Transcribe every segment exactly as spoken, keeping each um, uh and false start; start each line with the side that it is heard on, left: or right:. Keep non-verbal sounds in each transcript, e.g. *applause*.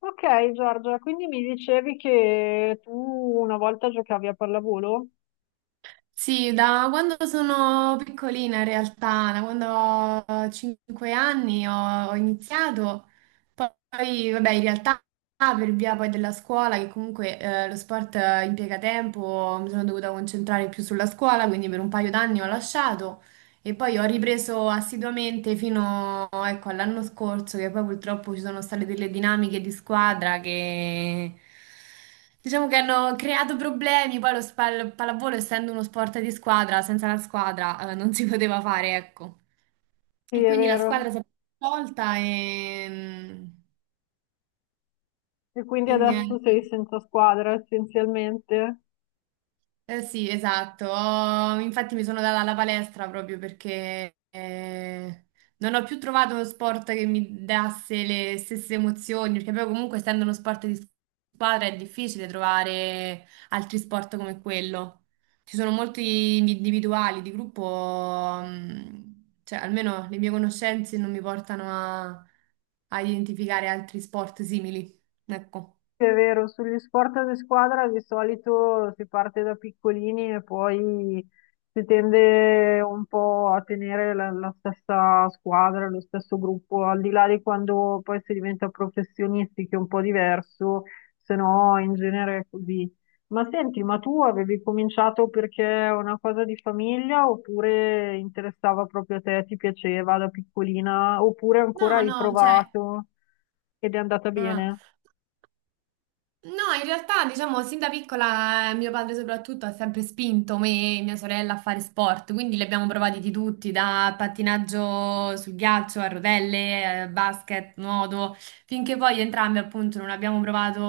left: Ok, Giorgia, quindi mi dicevi che tu una volta giocavi a pallavolo?
right: Sì, da quando sono piccolina in realtà, da quando ho cinque anni ho, ho iniziato, poi vabbè in realtà per via poi della scuola, che comunque eh, lo sport eh, impiega tempo, mi sono dovuta concentrare più sulla scuola, quindi per un paio d'anni ho lasciato, e poi ho ripreso assiduamente fino, ecco, all'anno scorso, che poi purtroppo ci sono state delle dinamiche di squadra che diciamo che hanno creato problemi. Poi lo spa- il pallavolo, essendo uno sport di squadra, senza la squadra, eh, non si *laughs* poteva fare, ecco.
left: Sì,
right: E
left: è
right: quindi la
left: vero.
right: squadra si è tolta e, mm,
left: E quindi
right: e niente.
left: adesso sei senza squadra essenzialmente?
right: Eh sì, esatto. Ho- Infatti mi sono data alla palestra proprio perché eh, non ho più trovato uno sport che mi dasse le stesse emozioni, perché poi comunque essendo uno sport di squadra è difficile trovare altri sport come quello. Ci sono molti individuali, di gruppo, mh, cioè almeno le mie conoscenze non mi portano a, a identificare altri sport simili. Ecco.
left: Sì, è vero, sugli sport di squadra di solito si parte da piccolini e poi si tende un po' a tenere la, la stessa squadra, lo stesso gruppo, al di là di quando poi si diventa professionisti, che è un po' diverso, se no in genere è così. Ma senti, ma tu avevi cominciato perché è una cosa di famiglia oppure interessava proprio a te, ti piaceva da piccolina, oppure ancora
right: No,
left: hai
right: no, cioè,
left: provato ed è andata
right: no, no.
left: bene?
right: No, in realtà, diciamo, sin da piccola eh, mio padre soprattutto ha sempre spinto me e mia sorella a fare sport, quindi li abbiamo provati di tutti, da pattinaggio sul ghiaccio a rotelle, eh, basket, nuoto, finché poi entrambi appunto non abbiamo provato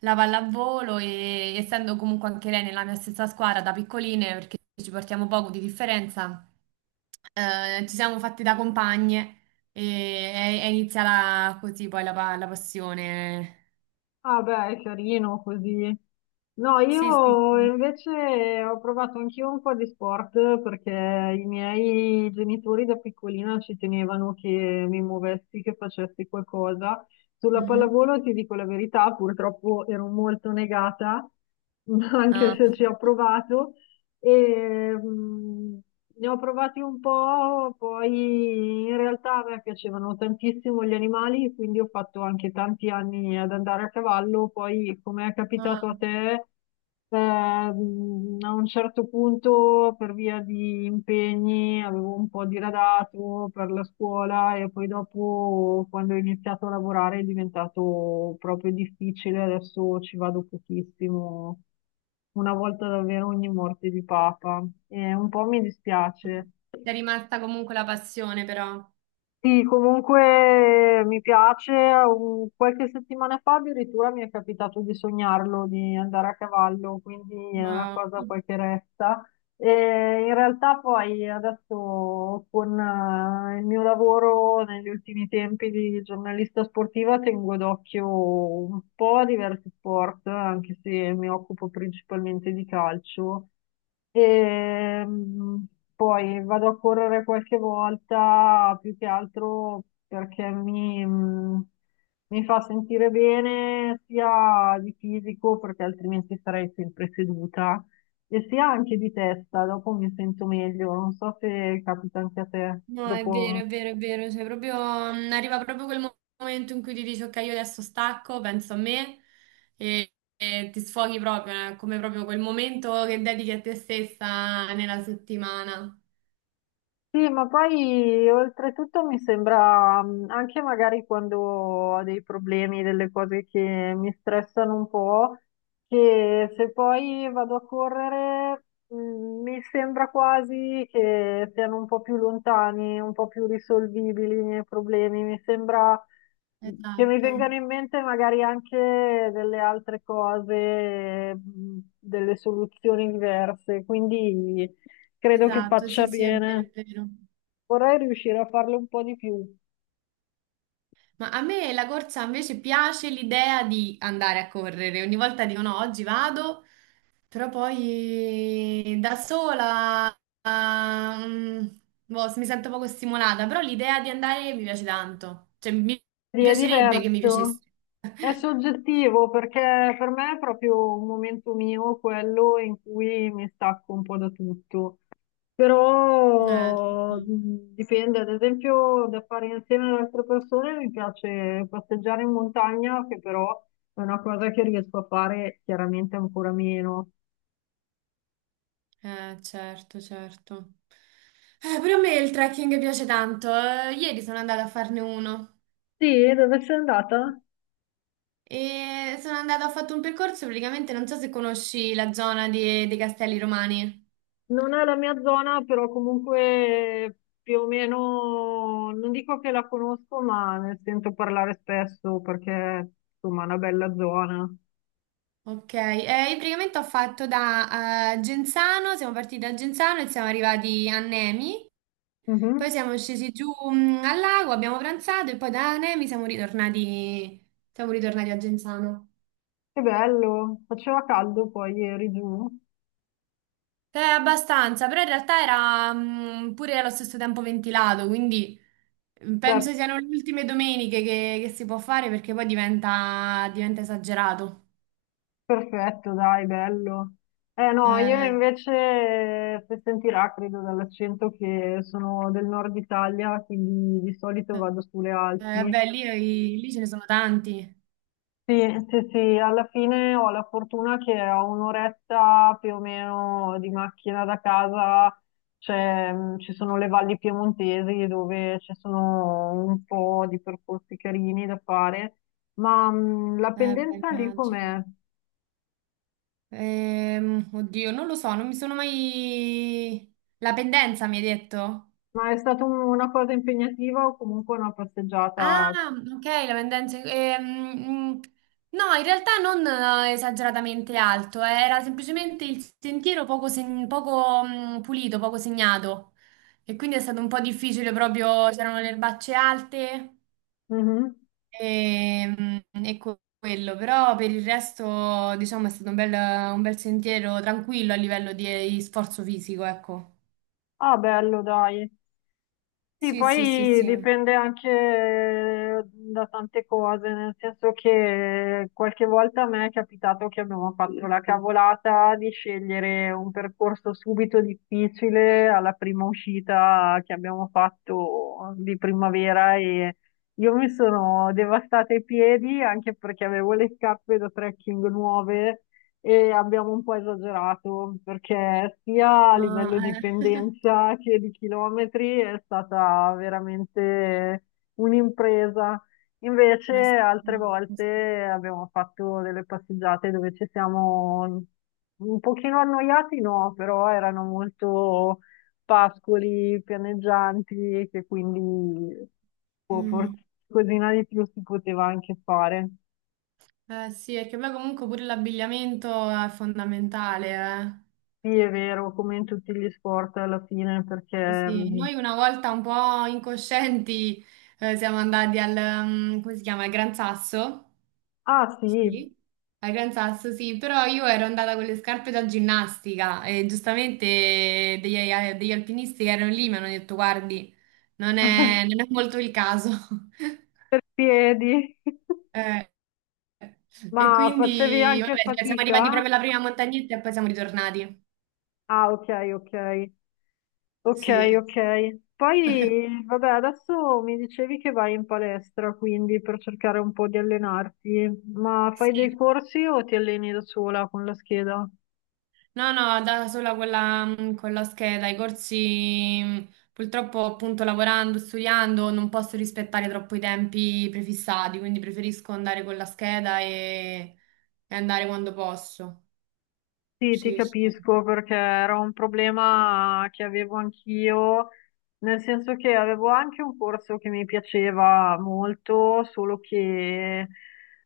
right: la pallavolo e essendo comunque anche lei nella mia stessa squadra da piccoline, perché ci portiamo poco di differenza, eh, ci siamo fatti da compagne e è, è iniziata così poi la, pa- la passione.
left: Ah beh, è carino così. No,
right: Sì, sì,
left: io
right: sì.
left: invece ho provato anch'io un po' di sport perché i miei genitori da piccolina ci tenevano che mi muovessi, che facessi qualcosa. Sulla
right: Mhm.
left: pallavolo, ti dico la verità, purtroppo ero molto negata, *laughs* anche
right: Ah,
left: se ci ho provato. E, mh, ne ho provati un po'. Poi in realtà a me piacevano tantissimo gli animali, quindi ho fatto anche tanti anni ad andare a cavallo. Poi, come è
right: ah.
left: capitato a te, ehm, a un certo punto, per via di impegni, avevo un po' diradato per la scuola e poi dopo, quando ho iniziato a lavorare, è diventato proprio difficile. Adesso ci vado pochissimo, una volta davvero ogni morte di papa, e un po' mi dispiace.
right: Ti è rimasta comunque la passione, però.
left: Sì, comunque mi piace. Un- Qualche settimana fa addirittura mi è capitato di sognarlo, di andare a cavallo, quindi è una
right: Wow.
left: cosa poi che resta. E in realtà poi adesso con eh, il mio lavoro negli ultimi tempi di giornalista sportiva tengo d'occhio un po' diversi sport, anche se mi occupo principalmente di calcio. E mm, poi vado a correre qualche volta, più che altro perché mi, mm, mi fa sentire bene sia di fisico, perché altrimenti sarei sempre seduta, e sì, anche di testa, dopo mi sento meglio, non so se capita anche a te,
right: No, è
left: dopo.
right: vero, è vero, è vero. Cioè, proprio, mm, arriva proprio quel mo- momento in cui ti dici, ok, io adesso stacco, penso a me e, e ti sfoghi proprio, eh, come proprio quel momento che dedichi a te stessa nella settimana.
left: Sì, ma poi oltretutto mi sembra, mh, anche magari quando ho dei problemi, delle cose che mi stressano un po', che se poi vado a correre, mh, mi sembra quasi che siano un po' più lontani, un po' più risolvibili i miei problemi. Mi sembra, mm, che mi
right: Esatto,
left: vengano in mente magari anche delle altre cose, mh, delle soluzioni diverse. Quindi credo che
right: esatto,
left: faccia
right: sì, sì, è vero,
left: bene.
right: è vero.
left: Vorrei riuscire a farlo un po' di più.
right: Ma a me la corsa invece piace l'idea di andare a correre. Ogni volta dico, no, oggi vado. Però poi da sola, ah, mm, boh, mi sento poco stimolata, però l'idea di andare mi piace tanto, cioè mi
left: Sì,
right: mi
left: è
right: piacerebbe che mi piacesse.
left: diverso, è
right: *laughs*
left: soggettivo perché per me è proprio un momento mio quello in cui mi stacco un po' da tutto.
right: Eh,
left: Però mh, dipende, ad esempio, da fare insieme ad altre persone mi piace passeggiare in montagna, che però è una cosa che riesco a fare chiaramente ancora meno.
right: eh, certo, certo. Eh, pure a me il trekking piace tanto. Eh, Ieri sono andata a farne uno
left: Sì, dove sei andata?
right: e sono andata, ho fatto un percorso praticamente, non so se conosci la zona di- dei Castelli Romani.
left: Non è la mia zona, però comunque più o meno, non dico che la conosco, ma ne sento parlare spesso perché insomma è una bella zona.
right: Ok, eh, io praticamente ho fatto da eh, Genzano, siamo partiti da Genzano e siamo arrivati a Nemi, poi
left: Mhm.
right: siamo scesi giù mm, al lago, abbiamo pranzato e poi da Nemi siamo ritornati, siamo ritornati a Genzano.
left: Che bello, faceva caldo poi ieri giù.
right: È abbastanza, però in realtà era mm, pure allo stesso tempo ventilato, quindi mm,
left: Beh,
right: penso siano le ultime domeniche che, che si può fare perché poi diventa, diventa esagerato.
left: perfetto, dai, bello. Eh no, io
right: Eh,
left: invece, se sentirà, credo dall'accento che sono del nord Italia, quindi di solito vado sulle
right: eh,
left: Alpi.
right: beh, lì, lì ce ne sono tanti.
left: Sì, sì, sì, alla fine ho la fortuna che a un'oretta più o meno di macchina da casa c'è, mh, ci sono le valli piemontesi dove ci sono un po' di percorsi carini da fare, ma mh, la
right: Eh, beh,
left: pendenza lì
right: immagino.
left: com'è?
right: Ehm, oddio, non lo so, non mi sono mai... La pendenza mi hai detto?
left: Ma è stata un- una cosa impegnativa o comunque una
right: Ah,
left: passeggiata?
right: ok, la pendenza. ehm, mm, no, in realtà non eh, esageratamente alto, eh, era semplicemente il sentiero poco, seg- poco, mm, pulito, poco segnato. E quindi è stato un po' difficile proprio, c'erano le erbacce alte.
left: Mhm.
right: Ehm, ecco quello, però per il resto, diciamo, è stato un bel, un bel sentiero tranquillo a livello di, eh, di sforzo fisico, ecco.
left: Ah, bello, dai. Sì,
right: Sì, sì, sì,
left: poi
right: sì.
left: dipende anche da tante cose, nel senso che qualche volta a me è capitato che abbiamo fatto la cavolata di scegliere un percorso subito difficile alla prima uscita che abbiamo fatto di primavera, e io mi sono devastata i piedi anche perché avevo le scarpe da trekking nuove e abbiamo un po' esagerato perché sia a livello
right: Ah,
left: di
right: eh.
left: pendenza che di chilometri è stata veramente un'impresa.
right: *laughs*
left: Invece
right: Eh, sì,
left: altre
right: no, eh sì.
left: volte abbiamo fatto delle passeggiate dove ci siamo un pochino annoiati, no, però erano molto pascoli pianeggianti, che quindi boh,
right: Mm.
left: forse qualcosina di più si poteva anche fare.
right: Eh, sì, perché poi comunque pure l'abbigliamento è fondamentale.
left: Sì, è vero, come in tutti gli sport alla fine,
right: eh. Sì,
left: perché...
right: sì.
left: mm,
right: Noi una volta un po' incoscienti eh, siamo andati al, mm, come si chiama, al Gran Sasso.
left: Ah sì,
right: Sì. Al Gran Sasso, sì, però io ero andata con le scarpe da ginnastica e giustamente degli, degli alpinisti che erano lì mi hanno detto, guardi, non è,
left: *laughs*
right: non è molto il caso. *laughs*
left: piedi. *laughs*
right: Eh, e
left: Ma facevi
right: quindi,
left: anche
right: vabbè, cioè, siamo arrivati proprio
left: fatica?
right: alla prima montagnetta e poi siamo ritornati.
left: Ah, ok, ok. Ok,
right: Sì,
left: ok. Poi, vabbè, adesso mi dicevi che vai in palestra, quindi per cercare un po' di allenarti, ma fai dei
right: sì.
left: corsi o ti alleni da sola con la scheda?
right: No, no, da sola con la, con la scheda, i corsi, mh, purtroppo appunto lavorando, studiando, non posso rispettare troppo i tempi prefissati, quindi preferisco andare con la scheda e, e andare quando posso.
left: Sì, ti
right: Sì, sì.
left: capisco perché era un problema che avevo anch'io, nel senso che avevo anche un corso che mi piaceva molto, solo che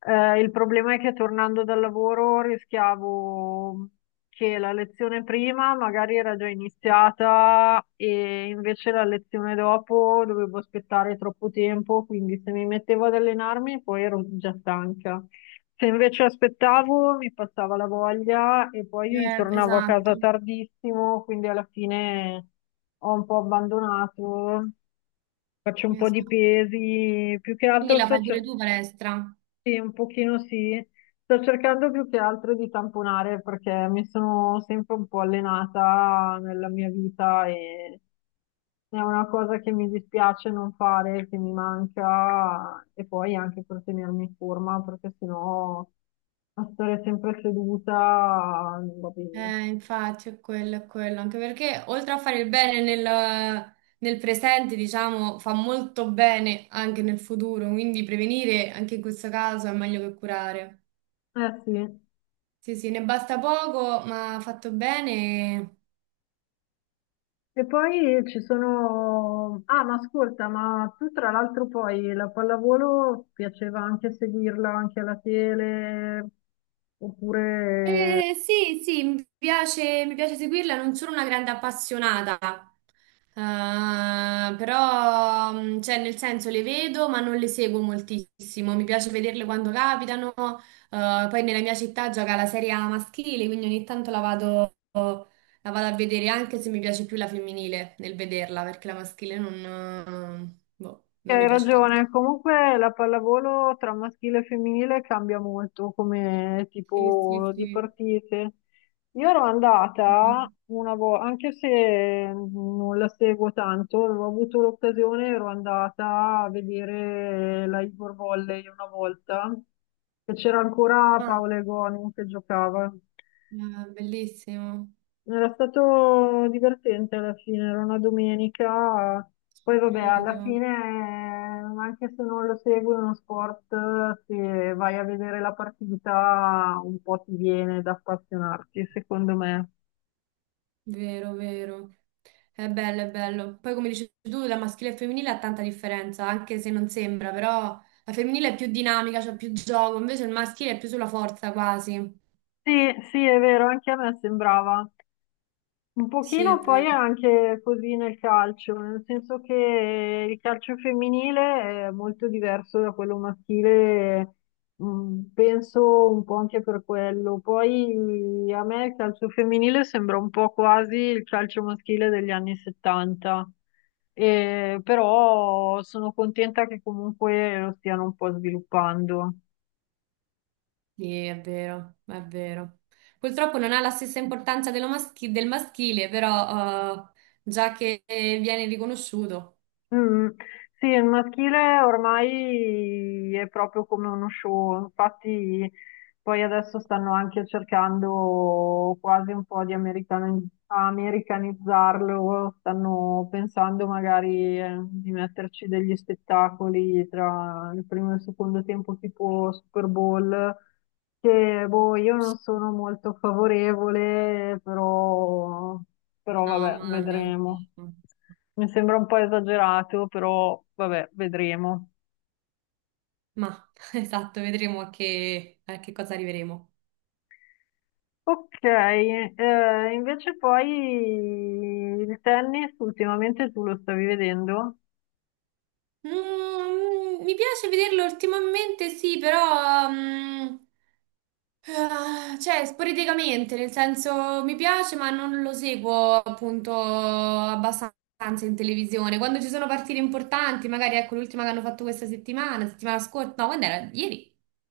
left: eh, il problema è che tornando dal lavoro rischiavo che la lezione prima magari era già iniziata e invece la lezione dopo dovevo aspettare troppo tempo, quindi se mi mettevo ad allenarmi poi ero già stanca. Se invece aspettavo mi passava la voglia e poi
right: Eh,
left: tornavo a
right: esatto,
left: casa tardissimo, quindi alla fine ho un po' abbandonato, faccio un po' di
right: esatto.
left: pesi, più che
right: Quindi
left: altro
right: la
left: sto
right: fai pure
left: cercando,
right: tu palestra?
left: un pochino sì, sto cercando più che altro di tamponare perché mi sono sempre un po' allenata nella mia vita e è una cosa che mi dispiace non fare, che mi manca e poi anche per tenermi in forma, perché sennò a stare sempre seduta non va bene.
right: Eh, infatti è quello, è quello, anche perché oltre a fare il bene nel, nel presente, diciamo, fa molto bene anche nel futuro, quindi prevenire anche in questo caso è meglio che curare.
left: Eh sì.
right: Sì, sì, ne basta poco, ma fatto bene.
left: E poi ci sono... Ah, ma ascolta, ma tu tra l'altro poi la pallavolo piaceva anche seguirla anche alla tele, oppure...
right: Eh, sì, sì, mi piace, mi piace seguirla, non sono una grande appassionata. Eh, però, mm, cioè, nel senso, le vedo ma non le seguo moltissimo, mi piace vederle quando capitano. Eh, poi nella mia città gioca la Serie A maschile, quindi ogni tanto la vado, la vado, a vedere, anche se mi piace più la femminile nel vederla, perché la maschile non, boh, non
left: Hai
right: mi piace tanto.
left: ragione, comunque la pallavolo tra maschile e femminile cambia molto come
right: Sì, sì,
left: tipo di
right: sì.
left: partite. Io ero andata una volta, anche se non la seguo tanto, avevo avuto l'occasione, ero andata a vedere la Ivor Volley una volta, e c'era ancora
right: Ah,
left: Paola Egonu che giocava.
right: eh, bellissimo,
left: Era stato divertente alla fine, era una domenica, poi vabbè, alla
right: credo.
left: fine, eh, anche se non lo segui uno sport, se vai a vedere la partita, un po' ti viene da appassionarti, secondo me.
right: Vero, vero. È bello, è bello. Poi come dici tu, la maschile e femminile ha tanta differenza, anche se non sembra, però la femminile è più dinamica, c'è più gioco, invece il maschile è più sulla forza quasi.
left: Sì, sì, è vero, anche a me sembrava. Un
right: Sì, è
left: pochino poi
right: vero.
left: è anche così nel calcio, nel senso che il calcio femminile è molto diverso da quello maschile, mh, penso un po' anche per quello. Poi a me il calcio femminile sembra un po' quasi il calcio maschile degli anni settanta. E però sono contenta che comunque lo stiano un po' sviluppando.
right: Sì, è vero, è vero. Purtroppo non ha la stessa importanza dello maschi- del maschile, però eh, già che viene riconosciuto.
left: Mm. Sì, il maschile ormai è proprio come uno show, infatti poi adesso stanno anche cercando quasi un po' di americani- americanizzarlo, stanno pensando magari eh, di metterci degli spettacoli tra il primo e il secondo tempo tipo Super Bowl, che boh, io non sono molto favorevole, però, però
right: No,
left: vabbè,
right: ma neanche
left: vedremo.
right: io.
left: Mi sembra un po' esagerato, però vabbè, vedremo.
right: Ma *laughs* esatto, vedremo a che, a che, cosa arriveremo.
left: Ok, eh, invece poi il tennis ultimamente tu lo stavi vedendo?
right: Mm, mi piace vederlo ultimamente, sì, però mm, ah, cioè sporadicamente, nel senso mi piace, ma non lo seguo appunto abbastanza in televisione. Quando ci sono partite importanti, magari ecco l'ultima che hanno fatto questa settimana, settimana scorsa, no, quando era? Ieri.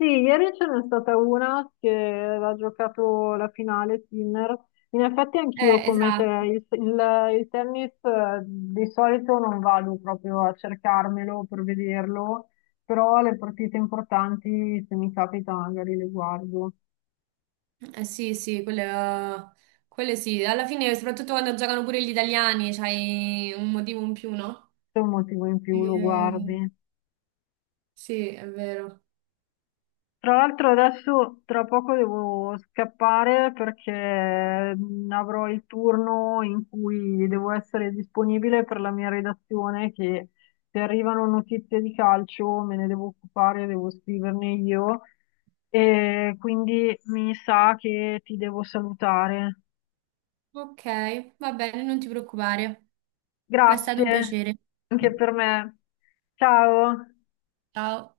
left: Sì, ieri ce n'è stata una che aveva giocato la finale, Sinner. In effetti anch'io
right: Eh,
left: come te,
right: esatto.
left: il, il- il tennis eh, di solito non vado proprio a cercarmelo per vederlo, però le partite importanti se mi capita magari le guardo,
right: Eh, sì, sì, quelle, quelle sì. Alla fine, soprattutto quando giocano pure gli italiani, c'hai un motivo in più, no?
left: se è un motivo in più lo
right: Eh,
left: guardi.
right: sì, è vero.
left: Tra l'altro adesso tra poco devo scappare perché mm, avrò il turno in cui devo essere disponibile per la mia redazione, che se arrivano notizie di calcio me ne devo occupare, devo scriverne io e quindi mi sa che ti devo salutare.
right: Ok, va bene, non ti preoccupare. Ma è stato un
left: Grazie
right: piacere.
left: anche per me. Ciao.
right: Ciao.